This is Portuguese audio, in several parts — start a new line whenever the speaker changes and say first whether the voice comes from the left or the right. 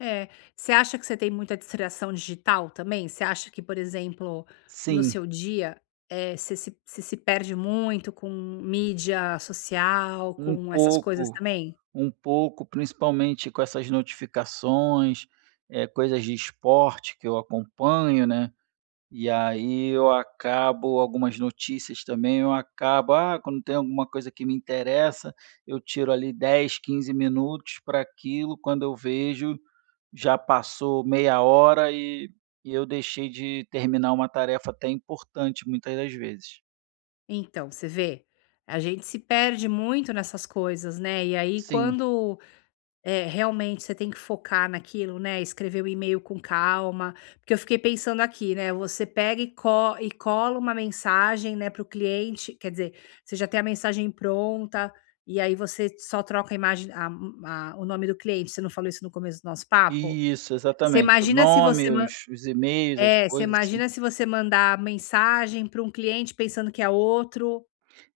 left: Eh, você acha que você tem muita distração digital também? Você acha que, por exemplo, no
right: Sim.
left: seu dia, eh, você se você se perde muito com mídia social,
right: Um
left: com essas coisas
right: pouco.
left: também?
right: Um pouco, principalmente com essas notificações, eh, coisas de esporte que eu acompanho, né, e aí eu acabo, algumas notícias também, eu acabo: "Ah", quando tem alguma coisa que me interessa, eu tiro ali 10, 15, minutos pra aquilo, quando eu vejo, já passou meia hora e e eu deixei de terminar uma tarefa até importante, muitas das vezes.
left: Então, você vê? A gente se perde muito nessas coisas, né, e aí
right: Sim.
left: quando, eh, realmente, você tem que focar naquilo, né, escrever o email com calma, porque eu fiquei pensando aqui, né, você pega e co e cola uma mensagem, né, pro cliente, quer dizer, você já tem a mensagem pronta, e aí você só troca a imagem a, hum, a o nome do cliente, você não falou isso no começo do nosso papo?
right: Isso,
left: Você
right: exatamente. O
left: imagina se
right: nome,
left: você nã
right: os os emails, as
left: eh, você
right: coisas, assim
left: imagina se você mandar mensagem para um cliente, pensando que é outro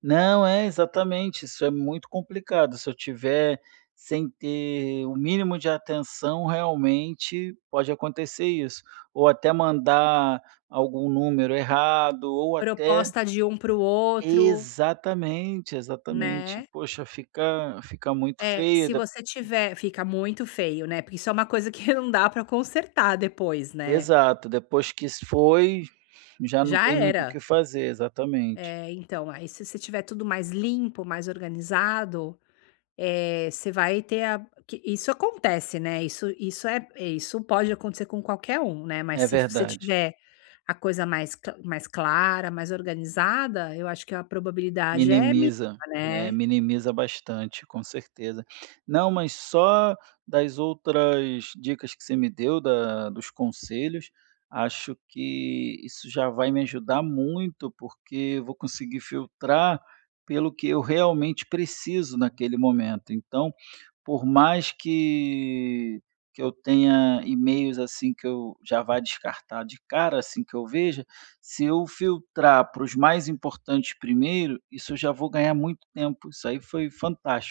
right: Não, é, exatamente. Isso é muito complicado, se eu estiver sem ter o mínimo de atenção, realmente, pode acontecer isso, ou até mandar algum número errado ou até
left: Proposta de um pro outro
right: Exatamente, exatamente.
left: Né.
right: Poxa, fica fica muito
left: É,
right: feia
left: se
right: da
left: você tiver fica muito feio, né, porque isso é um coisa que não dá pra consertar depois, né.
right: Exato, depois que isso foi, já não
left: Já
right: tem muito o
left: era.
right: que fazer, exatamente.
left: É, então, aí se você tiver tudo mais limpo, mais organizado, eh, você vai ter a que isso acontece, né, isso isso é isso pode acontecer com qualquer um, né, mas
right: É
left: se fi se
right: verdade.
left: tiver a coisa mais cla mais clara, mais organizada, eu acho que a probabilidade é miníma,
right: Minimiza. É,
left: né.
right: minimiza bastante, com certeza. Não, mas só das outras dicas que você me deu, da dos conselhos, acho que isso já vai me ajudar muito, porque eu vou conseguir filtrar pelo que eu realmente preciso, naquele momento, então, por mais que que eu tenha e-mails assim, que eu já vá descartar de cara, assim que eu veja, se eu filtrar pra os mais importantes primeiro, isso eu já vou ganhar muito tempo, isso aí foi fantástico.